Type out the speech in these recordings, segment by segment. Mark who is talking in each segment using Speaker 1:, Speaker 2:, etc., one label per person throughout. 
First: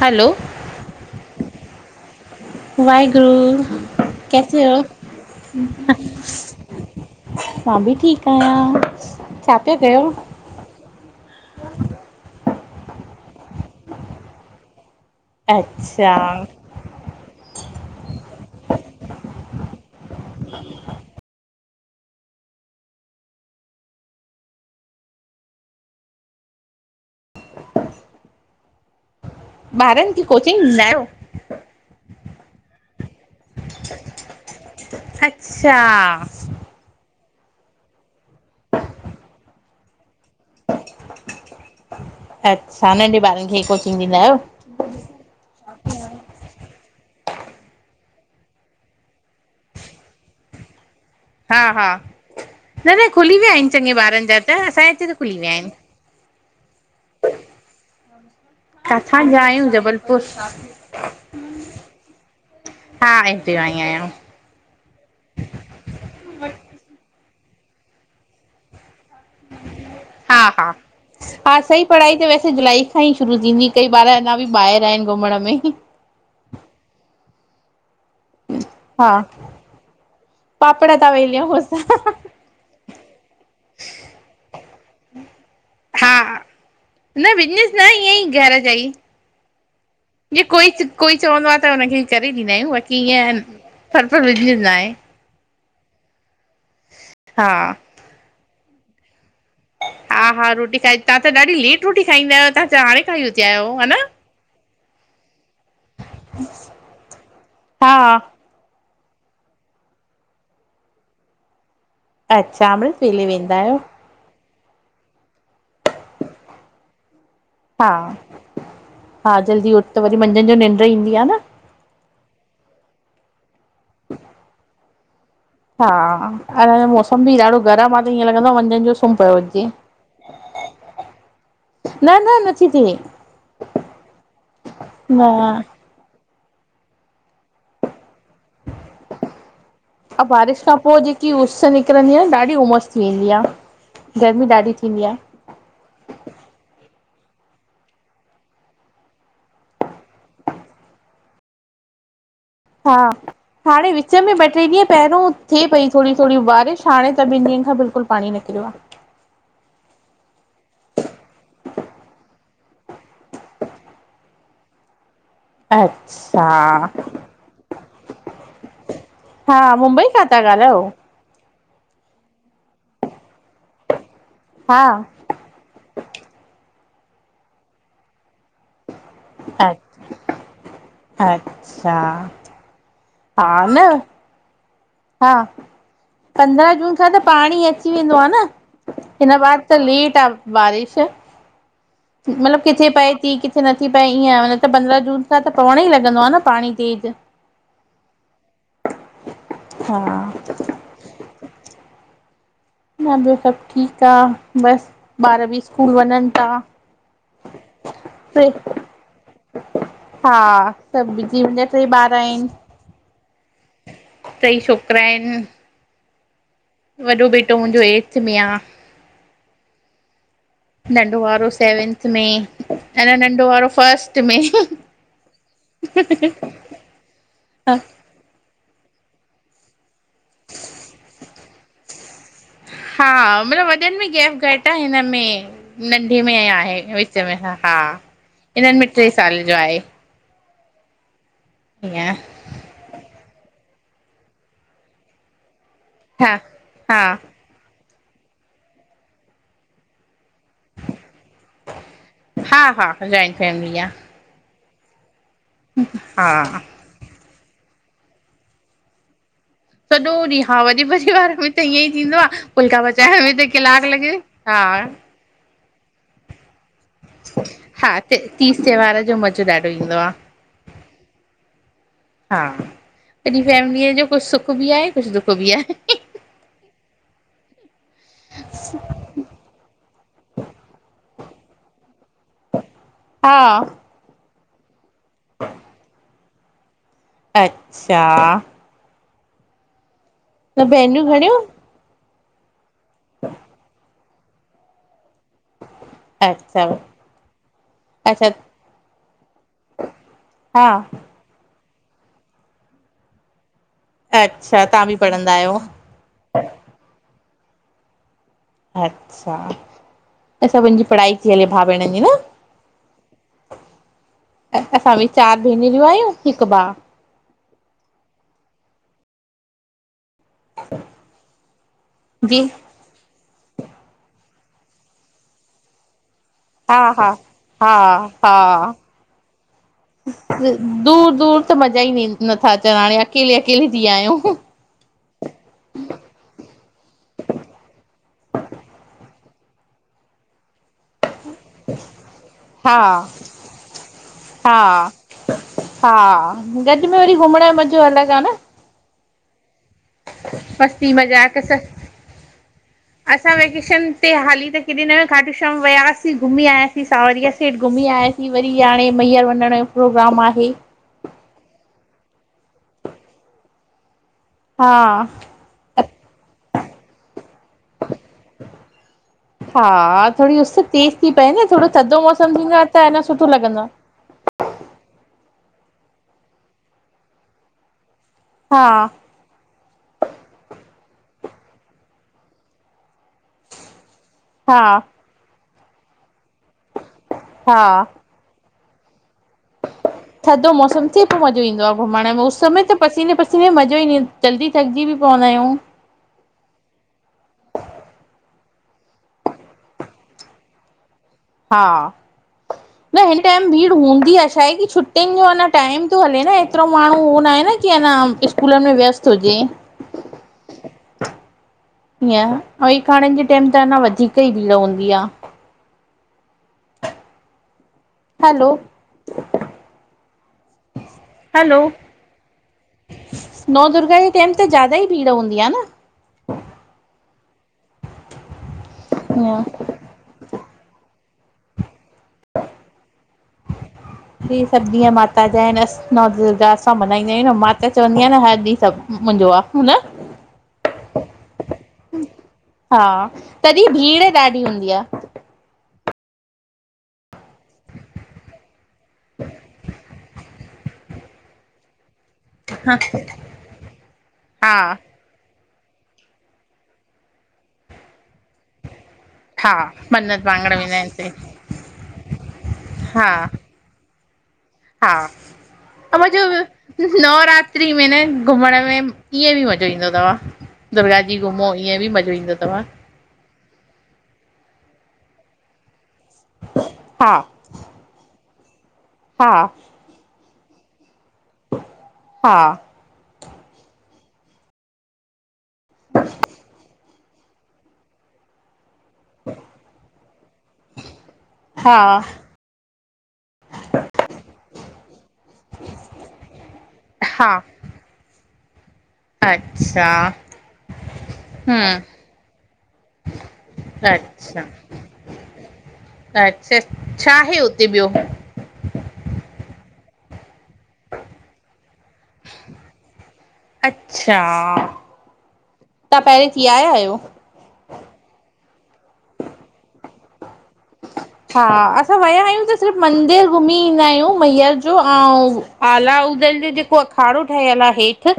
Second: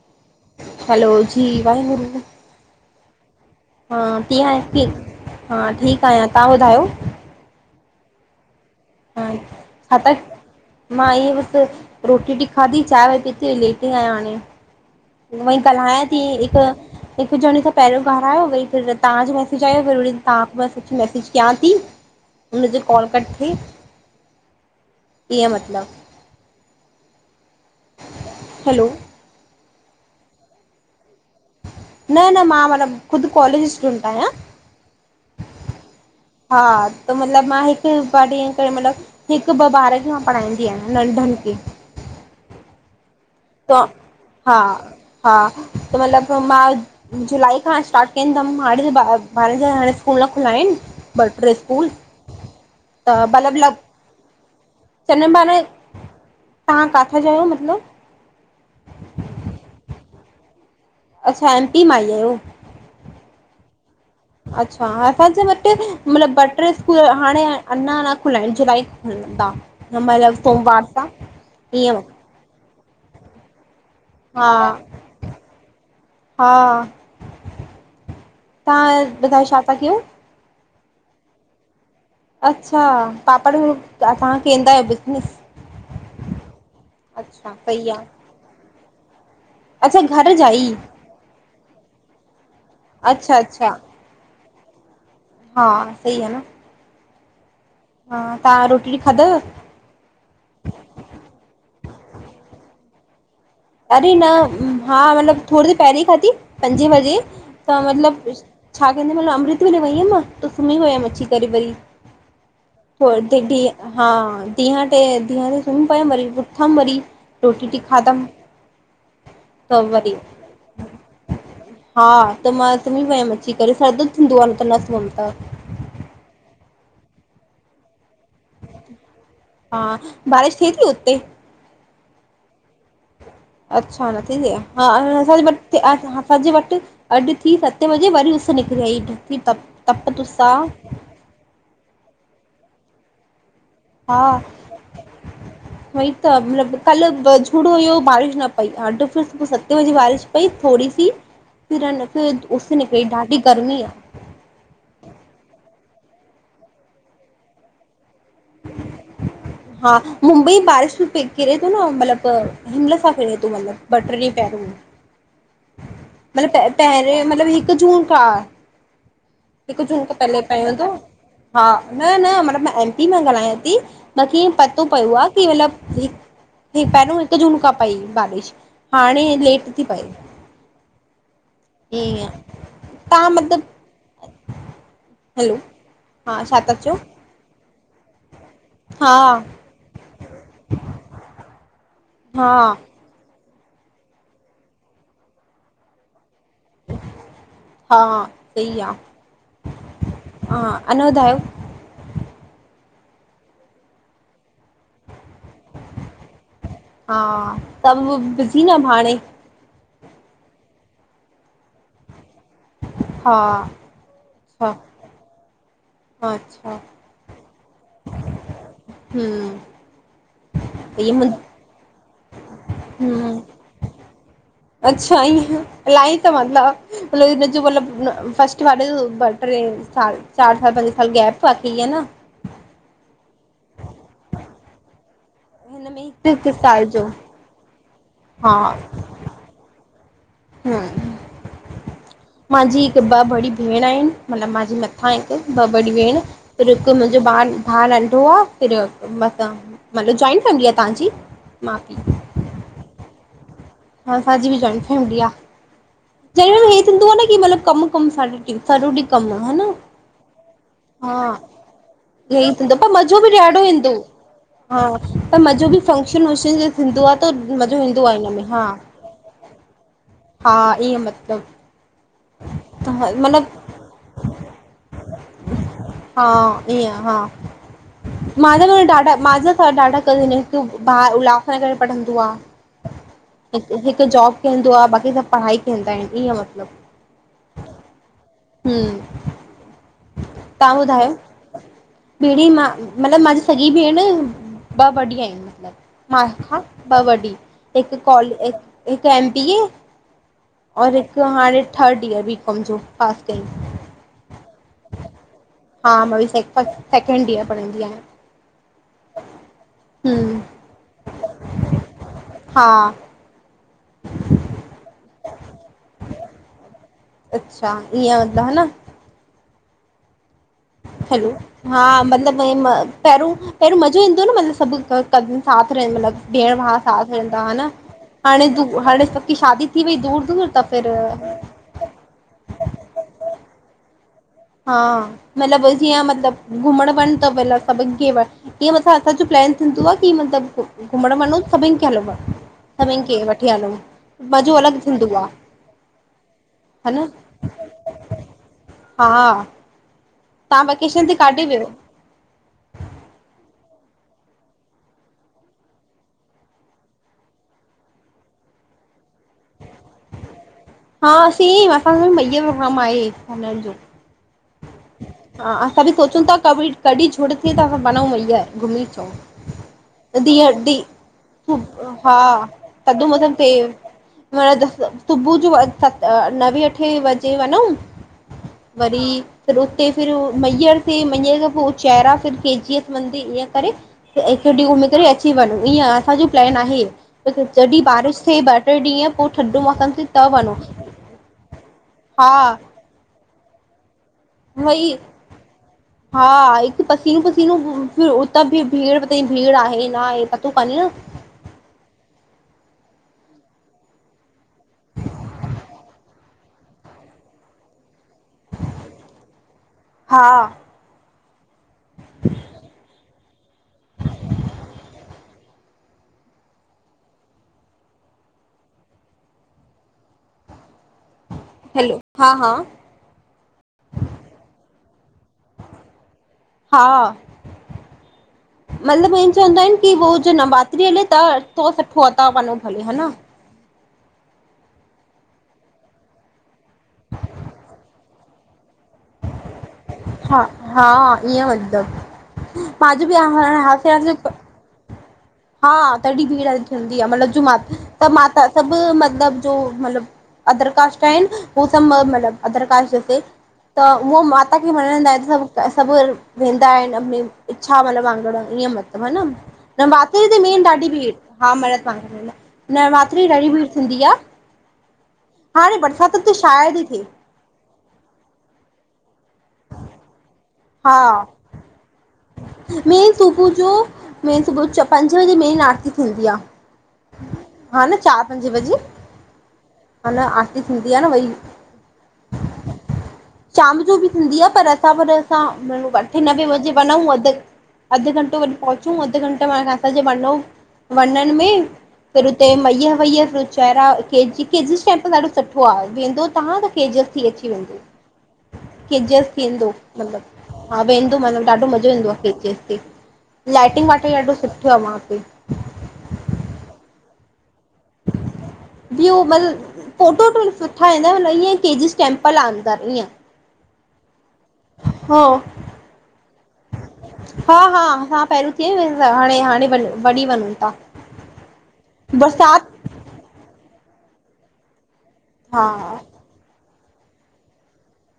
Speaker 1: हलो
Speaker 2: हलो जी वाहेगुरु।
Speaker 1: वाहेगुरु
Speaker 2: हा कीअं आहियो
Speaker 1: कैसे हो?
Speaker 2: की हा ठीकु आहियां तव्हां ॿुधायो
Speaker 1: मां बि ठीक [inaudible]
Speaker 2: छा ता कयो? मां इयई बस रोटी खाधी चाए वाए पिती लेटि आहियां हाणे। ऊहोई ॻाल्हायां
Speaker 1: अच्छा
Speaker 2: ती। हिकु--हिकु ॼणी सां पहिरियों घलायो वेही करे तहांजो। मैसज कयां। [inaudible] कीअं मतलब? हैलो।
Speaker 1: ॿारनि खे कोचिंग डिन्दा आयो।
Speaker 2: न न मां मतलब खुद कॉलेज स्टूडेंट आहियां।
Speaker 1: छा।
Speaker 2: हा त मतलब मां, हिकु ॿ ॾींहं करे मतलब हिकु ॿ ॿार खे। पढ़ाईंदी आहियां नंठन खें।
Speaker 1: [inaudible]
Speaker 2: त
Speaker 1: ॾींदा आहियो?
Speaker 2: हा हा त मतलब मां। जुलाई खां स्टार्ट केदम, हाणे बारन जा स्कूल न खुलया आहिन। ॿ ट्रे स्कूल।
Speaker 1: न-न
Speaker 2: त
Speaker 1: खुली विया
Speaker 2: मतिलबु
Speaker 1: आहिन।
Speaker 2: ल
Speaker 1: चंगे ॿारनि जा त असांजे हिते त
Speaker 2: चङनि
Speaker 1: खुली विया
Speaker 2: ॿारनि
Speaker 1: आहिन।
Speaker 2: तव्हां काथा जा आयो मतलब?
Speaker 1: काथां जा आयूं जबलपुर।
Speaker 2: अच्छा एमपी मां ही आयो।
Speaker 1: हा हिते आई आहियां
Speaker 2: अच्छा, असांजे वट मतलब ॿ ट्रे स्कूल हाणे अञा न खुल्या आहिन जुलाई
Speaker 1: हा हा
Speaker 2: सोमवार सां।
Speaker 1: हा सही पढ़ाई त वैसे जुलाई खां ई शुरू थींदी कई ॿार अञा बि
Speaker 2: हा
Speaker 1: ॿाहिरि आहिनि घुमण में।
Speaker 2: हा तव्हां
Speaker 1: हा
Speaker 2: ॿुधायो छा था कयो?
Speaker 1: पापड़ ता वेल्यूं असां।
Speaker 2: अच्छा पापड़ तव्हां केंदा आयो बिजनिस?
Speaker 1: हा, न बिजनिस न
Speaker 2: सही आहे
Speaker 1: इयई घर जा ई।
Speaker 2: अच्छा घर
Speaker 1: जीअ
Speaker 2: जा
Speaker 1: कोई
Speaker 2: ई
Speaker 1: कोई चवंदोआ त् हुनखे करे ॾींदा आहियूं बाक़ी
Speaker 2: अच्छा
Speaker 1: ईअं। पर वझ न आहे
Speaker 2: हां सहि आ न।
Speaker 1: हाँ।
Speaker 2: हां तहां रोटी ख़ादव?
Speaker 1: हा हा रोटी खाई तव्हां त ॾाढी लेट रोटी खाईंदा आहियो तव्हां हाणे खाई। उथिया आहियो हा
Speaker 2: अरे न हा मतलब थोरी देर पेहरे हि खादी पंजे वगे त्
Speaker 1: हा
Speaker 2: मतलब। अमृत वेले वई हूयम त सुमि वयम अची करे वरी।
Speaker 1: अच्छा अमृत वेले
Speaker 2: [inaudible] टे
Speaker 1: वेंदा आहियो
Speaker 2: धीअं ते सुम् पयम वरी उथम वरी रोटी वाटि
Speaker 1: हा
Speaker 2: खाधम।
Speaker 1: हा जल्दी
Speaker 2: त
Speaker 1: उठ वरी मंझंदि जो निंड ईंदी आहे न
Speaker 2: वरी--हा त मां। [inaudible] सुम पयंम अची करे। सर दुखंदो न सुम त्।
Speaker 1: हा [unintelligible] मौसम बि ॾाढो गरम आह। हिय लगंदो आ मन्झ्न जो सुम पो अची।
Speaker 2: हा बारिश थिए थी हुते?
Speaker 1: न-न नथी थिए।
Speaker 2: अछा नथी थे। हां
Speaker 1: न
Speaker 2: असांजे वट अज थी सते वजे।
Speaker 1: अऊ
Speaker 2: तुस आ
Speaker 1: बारिश खां पोइ जेकी उस निकरंदी आहे न ॾाढी ओमस। ऑस्ट्रेलिया
Speaker 2: हा वई त मतिलब। कल्ह झुड़ हुयो बारिश न पई ह सुबुह सते बजे बारिश पई थोरी सी। फिर न फिर उस
Speaker 1: हा
Speaker 2: निकिरी ॾाढी गर्मी आ
Speaker 1: हाणे विच में ॿ ट्रे ॾींहं पहरों थे पई। थोरी थोरी बारिश हाणे टा बिन डीयण खा बिलकुल बंद।
Speaker 2: हा मुंबई बारिश पयी किरे। मतलबु हिमल सां फिरे थो मतिलबु ॿ ट्रे ॾींहं पहरों।
Speaker 1: आ। अच्छा
Speaker 2: मतलब प पहिरें मतलब हिकु जून खां।
Speaker 1: हा
Speaker 2: हिकु जूँ
Speaker 1: मुंबई
Speaker 2: त
Speaker 1: खां था
Speaker 2: पहले पियो
Speaker 1: ॻाल्हायो?
Speaker 2: हूंदो हा न न मतिलब मां एम पी मां ॻाल्हायां थी। मुखे ई
Speaker 1: हा
Speaker 2: पतो पियो आहे की मतिलबु हिकु। पहिरियों हिकु जून खां पई बारिश हाणे लेट
Speaker 1: अ
Speaker 2: थी पए।
Speaker 1: अच्छा
Speaker 2: ईअं तव्हां
Speaker 1: हा
Speaker 2: मतिलबु
Speaker 1: न हा
Speaker 2: हैलो हा छा था
Speaker 1: पंद्रहं जून
Speaker 2: चओ
Speaker 1: खां त पाणी अची वेंदो आहे न।
Speaker 2: हा
Speaker 1: हिन बार त लेट आहे बारिश
Speaker 2: हा
Speaker 1: मतिलब किथे पए थी। किथे हिते नथी पए ईंय नत पद्रहं जून त पवण ई लॻंदो आ न। पाणी तेज
Speaker 2: हा सही आ।
Speaker 1: हा न
Speaker 2: हा, अञां वधायो
Speaker 1: न ॿियो सभ ठीक आ बस। ॿार भी स्कूल वञनी ता।
Speaker 2: हा तव्हां
Speaker 1: पि
Speaker 2: बिज़ी न हाणे
Speaker 1: हा, सब बिज़ी उन ते ॿार
Speaker 2: हा
Speaker 1: आहिनि। टई छोकिरा आहिन।
Speaker 2: मार्च।
Speaker 1: वॾो बेटो मुहिंजो एटिथि में आ।
Speaker 2: हम्म त इहे
Speaker 1: नंढो
Speaker 2: मुं
Speaker 1: वारो सैविंथ में अंञां
Speaker 2: हम्म
Speaker 1: नंढो वारो फस्ट मे।
Speaker 2: अच्छा ईयं, अलाई तव अला मतिलब हिन जो मतिलब फस्ट। [unintelligible] [unintelligible] ब टे साल चार साल पंज साल गैप ई आहे न।
Speaker 1: हा मतिलब वॾनि में गैप घटि आ हिनमें
Speaker 2: हिन
Speaker 1: नंढे
Speaker 2: हिकु
Speaker 1: में
Speaker 2: हिकु
Speaker 1: आहे
Speaker 2: साल जो
Speaker 1: विच में हा, हिनन में टे साल जो आहे।
Speaker 2: ह,
Speaker 1: ईअं
Speaker 2: मांजी हिकु ॿ ॿुड़ी। भेण आहिन मतलब मांजी मथां हिकु ॿ वॾी भेण
Speaker 1: हा
Speaker 2: पर हिकु
Speaker 1: हा
Speaker 2: मुहिंजो भा भा नंद रोहा फिरो मता मलोचाइन। [unintelligible] चंगी आ तांजी, माफी।
Speaker 1: हा हा जॉइंट फैमिली आ
Speaker 2: अंसाजी भी घणी फैमिली आ।
Speaker 1: हा
Speaker 2: ज हिय थींदो तो आ न मतलब कम कम सॾो ॾीं कम आ।
Speaker 1: सॼो ॾींहुं, हा वरी परिवार में त ईय थींदो आहे
Speaker 2: इहो ई थींदो
Speaker 1: फुलका
Speaker 2: पर
Speaker 1: पचाइण
Speaker 2: मज़ो
Speaker 1: में
Speaker 2: बि
Speaker 1: त
Speaker 2: ॾाढो
Speaker 1: कलाक
Speaker 2: ईंदो
Speaker 1: लॻ
Speaker 2: हा पर मजो भी फंक्शन वंक्शन जो थींदो आ त मज़ो
Speaker 1: हा
Speaker 2: ईंदो आ हिन में,
Speaker 1: तीज
Speaker 2: हा,
Speaker 1: त्योहार जो मज़ो ॾाढो ईंदो आ
Speaker 2: हा। ईय मतिलब
Speaker 1: हा
Speaker 2: तां
Speaker 1: सॼी
Speaker 2: मतिलब।
Speaker 1: फैमिलीअ जो कुझु सुख बि आहे कुझु दुख बि आहे
Speaker 2: हा ईंयं हा। मा ॾाढाजा ॾाढा करे आहे तूं बा उ [unintelligible] हिनजे करे पढ़ंदो आ,
Speaker 1: हा
Speaker 2: हिकु जॉब कंदो आ, बाकी सभ पढ़ाई ऐं हिंअं मतिलब
Speaker 1: अच्छा। त भेनरिंयू घणियूं?
Speaker 2: पहिरीं मां, मतिलबु मां जी सॻी भेण ॿ वॾी आहिन। माखां
Speaker 1: अच्छा
Speaker 2: ॿ वॾी, हिकु
Speaker 1: अच्छा
Speaker 2: कौल हिकु एम बी ए।
Speaker 1: हा
Speaker 2: और हिकु हाणे थर्ड इयर बी कॉम जो पास कयई।
Speaker 1: अच्छा तव्हां बि पढ़ंदा आहियो
Speaker 2: [unintelligible] सेकेंडियर पढ़ंदी आहियां।
Speaker 1: अच्छा
Speaker 2: हम्म
Speaker 1: अच्छा, सभिन जी पढ़ाई थी वइ भाउ भेण जी न?
Speaker 2: हा
Speaker 1: अ असां भी चार भेनरियूं आयूं हिकु भा।
Speaker 2: अच्छा ईअं मतिलबु है न। हैलो, हा
Speaker 1: जी
Speaker 2: मतलबु पैहरों पैहरों मज़ो ईंदो न सभु साथ रह मतिलबु। भेण भा
Speaker 1: हा
Speaker 2: साथ
Speaker 1: हा
Speaker 2: वेंदा
Speaker 1: हा हा
Speaker 2: हाणे सभ की शादी थी वई दूर दूर त फिर।
Speaker 1: दूर मज़ा ई नथा अचनि हाणे अकेले अकेले थी आहियूं
Speaker 2: हा मतिलब जीअं मतलब घुमण वन त सभनि खे वठी मांथा। थींदो आह कि मत्लबु घुमण वया। वञो सभिनि खे हलणो
Speaker 1: हा
Speaker 2: सभिनि खे वठी हलण मज़ो अलॻि
Speaker 1: हा
Speaker 2: थींदो आह।
Speaker 1: हा गॾ में वरी घुमण जो मज़ो अलॻि आह न।
Speaker 2: हा तव्हां
Speaker 1: मस्ती
Speaker 2: वेकेशन ते
Speaker 1: मज़ाक
Speaker 2: काॾे
Speaker 1: त
Speaker 2: वियो?
Speaker 1: असां वेहि। हाली त किॾे न खाटू शयाम वियासीं घुमी आयासीं सावरिया सेठ घुमी आयासीं वरी। हाणे मैयर वञण जो प्रोग्राम आहे।
Speaker 2: हा असीं असांजो मैई मे पोग्राम आहे हुन जो।
Speaker 1: हा
Speaker 2: हा असां बि सोचूं था कड- कॾहिं छोड ठीकु आ् वञऊूं भैया घुमी अचूं।
Speaker 1: हा थोरी उस तेज़ थी पए न
Speaker 2: ॾ
Speaker 1: थोरो थधो
Speaker 2: हा
Speaker 1: मौसम थींदो आहे त अञा
Speaker 2: कध
Speaker 1: सुठो
Speaker 2: मदन ते
Speaker 1: लॻंदो आहे
Speaker 2: डिसु सुबुह जो नवे अठे बजे वञऊ।
Speaker 1: हा
Speaker 2: वरी फिर उते फिर मैहर ते मैहर पोइ चेरा फ़िर केजी मंदी ईअं करे हिकु
Speaker 1: हा
Speaker 2: ॾीहुं निकरी करे अची वञ। ईअं असांजो प्लैन आहे
Speaker 1: हा
Speaker 2: जॾहि बारिश थिए ॿ टे ॾीहं पोइ ठडो मौसम थे त
Speaker 1: थधो
Speaker 2: वञो।
Speaker 1: मौसम पोइ मज़ो ईंदो आहे घुमण में उस में त पसीने पसीने मज़ो ईं न इंदो।
Speaker 2: भई हा हिकु पसीनो पसीनो, त भी भीड़ पए त भीड़ आहे न आहे त पतो काने न
Speaker 1: हा, न हिन टाइम भीड़ हूंदी आहे छा आहे कि छुटियुनि जो टाइम थो हले हेएतिरो माण्हू आहे। की न स्कूलनि में वियस्त हुजे
Speaker 2: हा
Speaker 1: हिअं एकाणन जे टेम त अञा वधीक ई भीड़ हूंदी आहे। हलो,
Speaker 2: हलो हा हा,
Speaker 1: नौ दुुर्गा जे टाइम त ज़्यादा ई भीड़ हूंदी आहे न।
Speaker 2: मतलबु
Speaker 1: न
Speaker 2: चवंदा आहिनि कि उ जो नवरात्रि हले त सुठो भले वञो। ह [inaudible]
Speaker 1: हि सभु ॾींहं माता जा आहिनि नव दुर्गा असां मल्हाईंदा आहियूं न माता चवंदी आहियां हर ॾींहुं सभु मुंहिंजो आहे। न
Speaker 2: हा हा ईअं वेंदम।
Speaker 1: हा
Speaker 2: बजू बि आहार
Speaker 1: तॾहिं भीड़
Speaker 2: ह
Speaker 1: ॾाढी हूंदी आहे
Speaker 2: हा तॾहिं भीड़ हूंदी आहे मतलबु, त मा त सबु मतलबु जो म अदर कास्ट आहिन। हो सबु मतलब अदर
Speaker 1: हा
Speaker 2: कास्ट हिते त उहो
Speaker 1: हा
Speaker 2: माता खे मञंदा आहिन छा। त सभु वेंदा आहिन इच्छा मतलब वांगुर ईअं
Speaker 1: हा
Speaker 2: न भाभी
Speaker 1: मन्नत
Speaker 2: हुते
Speaker 1: मांगण
Speaker 2: मेन
Speaker 1: वेंदा
Speaker 2: ॾाढी
Speaker 1: आहिनि
Speaker 2: भीड़
Speaker 1: हिते
Speaker 2: शाम मल खां न
Speaker 1: हा
Speaker 2: रात्री ॾाढी भीड़ थींदी आह।
Speaker 1: हा, ऐं
Speaker 2: शायदि ई
Speaker 1: मतलबू
Speaker 2: थिए
Speaker 1: नवरात्री में न घुमण में ईअं बि मज़ो ईंदो तव।
Speaker 2: हा
Speaker 1: दुर्गा जी घुमो ईअं बि मज़ो ईंदो तव्
Speaker 2: मेन सुबुह जो पंजे बजे मेन रात। थींदी आह।
Speaker 1: हा
Speaker 2: हा न चार पंजे बजे।
Speaker 1: हा,
Speaker 2: अञा आरती थींदी आहे न भई।
Speaker 1: हा
Speaker 2: शाम जो बि थींदी आहे पर असां पर असां अठे नवे बजे वञूं। अधु अधु घंटो वरी पहुचूं अधु घंटे असांजे वंञउ में।
Speaker 1: हा
Speaker 2: फिर हुते मैहर वयी जी तेम्पल ॾाढो सुठो आहे वेंदो तव्हां त। के
Speaker 1: हा अच्छा
Speaker 2: हा वेंदो मतलबु ॾाढो मज़ो
Speaker 1: हम्म
Speaker 2: ईंदो आहे जी एस लाइटिंग वाटि ॾाढो
Speaker 1: अच्छा
Speaker 2: सुठो आहे मां
Speaker 1: अच्छा छा आहे उते?
Speaker 2: मत फोटो। सुठा ईंदा मतु ईकेजिस टेंमपल आ अंदर ईअं।
Speaker 1: अच्छा
Speaker 2: हो
Speaker 1: तव्हां पहिरीं थी आया आहियो?
Speaker 2: हा हा हा पहरो। कीअं व हाणे हाणे वञो
Speaker 1: हा असां विया आहियूं त सिर्फ़ु मंदर घुमी ईंदा आहियूं मैयर जो। ऐं
Speaker 2: हा
Speaker 1: आला उदल जो जेको अखाड़ो ठहियलु आहे हेठि।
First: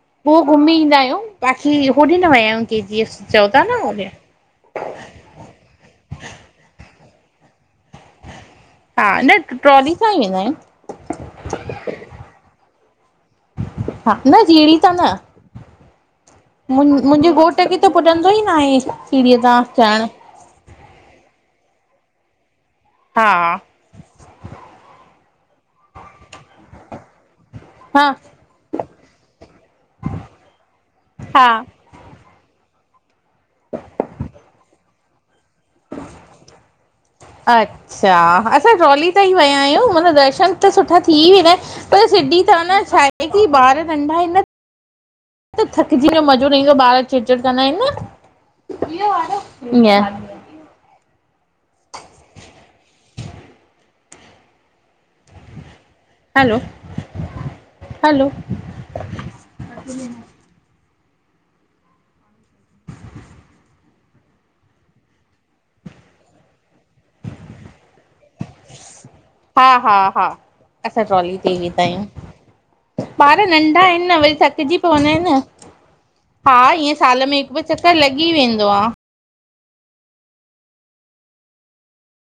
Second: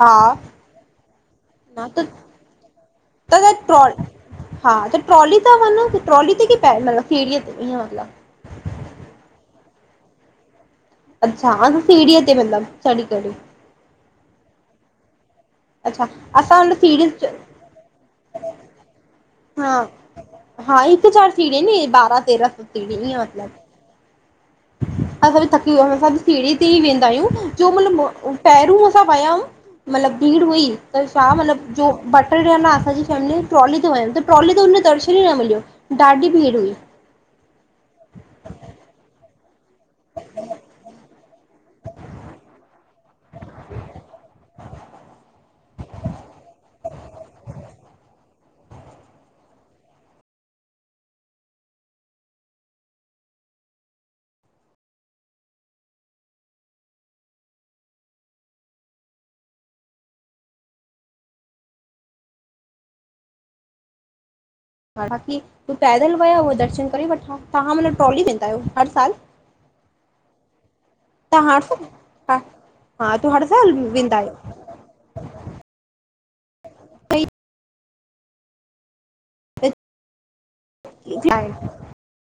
Speaker 2: हा
Speaker 1: पोइ घुमी ईंदा आहियूं बाक़ी होॾे न विया आहियूं केजेस
Speaker 2: त
Speaker 1: चओ था
Speaker 2: ट्रॉ
Speaker 1: न
Speaker 2: हा त ट्रोली त वन ट्रोली ते के पैदल सीड़या ते। मतिलबु
Speaker 1: हा न ट्रॉली सां ई वेंदा आहियूं।
Speaker 2: अच्छा ह सीड़या ते मतिलब चड़ी करे।
Speaker 1: हा न सीरही त।
Speaker 2: अच्छा असां हुन सीढ़ी
Speaker 1: मुंहिंजे घोट खे त पुॼंदो ई न आहे सीड़ीअ सां
Speaker 2: हा
Speaker 1: च़रण।
Speaker 2: हा हिकु हज़ार सीड़ीन हिय न बारह तेरह सौ सीड़े ई आहे
Speaker 1: हा
Speaker 2: मतलब। असां बि थकी अस सीड़े ते ई वेंदा आहियूं। जो
Speaker 1: हा
Speaker 2: मतलबु पैहरोन असां वियायूं मतलबु भीड़ हुई त छा
Speaker 1: हा
Speaker 2: मतलबु जो बट न असांजी फैमिली ट्रॉली ते वमि त ट्रॉली ते दर्शन ई न मिलियो। ॾाढी भीड़ हुई
Speaker 1: अच्छा असां ट्रोली त ई वयाय। आहियूं मतब दर्शन त सुठा थी वेंदा आहिनि पर सिधी त न छाहे की ॿार नंढा आहिनि न। त थकिजी में मज़ो न ईंदो ॿार चिड़चिड़ कंदा आहिनि न? इअं। हैलो हैलो अ [unintelligible]
Speaker 2: ह तूं पैदल वया हु दर्शन। वठां तव्हां माना ट्रोली वेंदा आहियो हर साल?
Speaker 1: हा हा हा असां ट्रॉली ते
Speaker 2: तव्हां
Speaker 1: ही
Speaker 2: हर
Speaker 1: वेंदा
Speaker 2: साल हा
Speaker 1: आहियूं।
Speaker 2: हा तूं
Speaker 1: ॿार
Speaker 2: हर साल
Speaker 1: नंढा आहिनि
Speaker 2: वेंदा
Speaker 1: न
Speaker 2: आहियो
Speaker 1: वरी थकिजी पवंदा आहिनि हा ईअं साल में हिकु। चकर लॻी वेंदो आहे।
Speaker 2: [unintelligible]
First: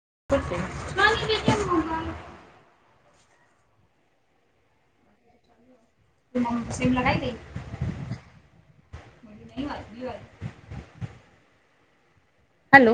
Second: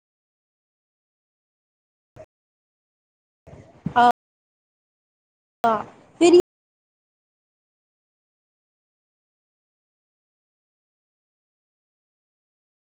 Speaker 1: [unintelligible]
Speaker 2: हा फिर
Speaker 1: सिम लॻाई? [unintelligible] हैलो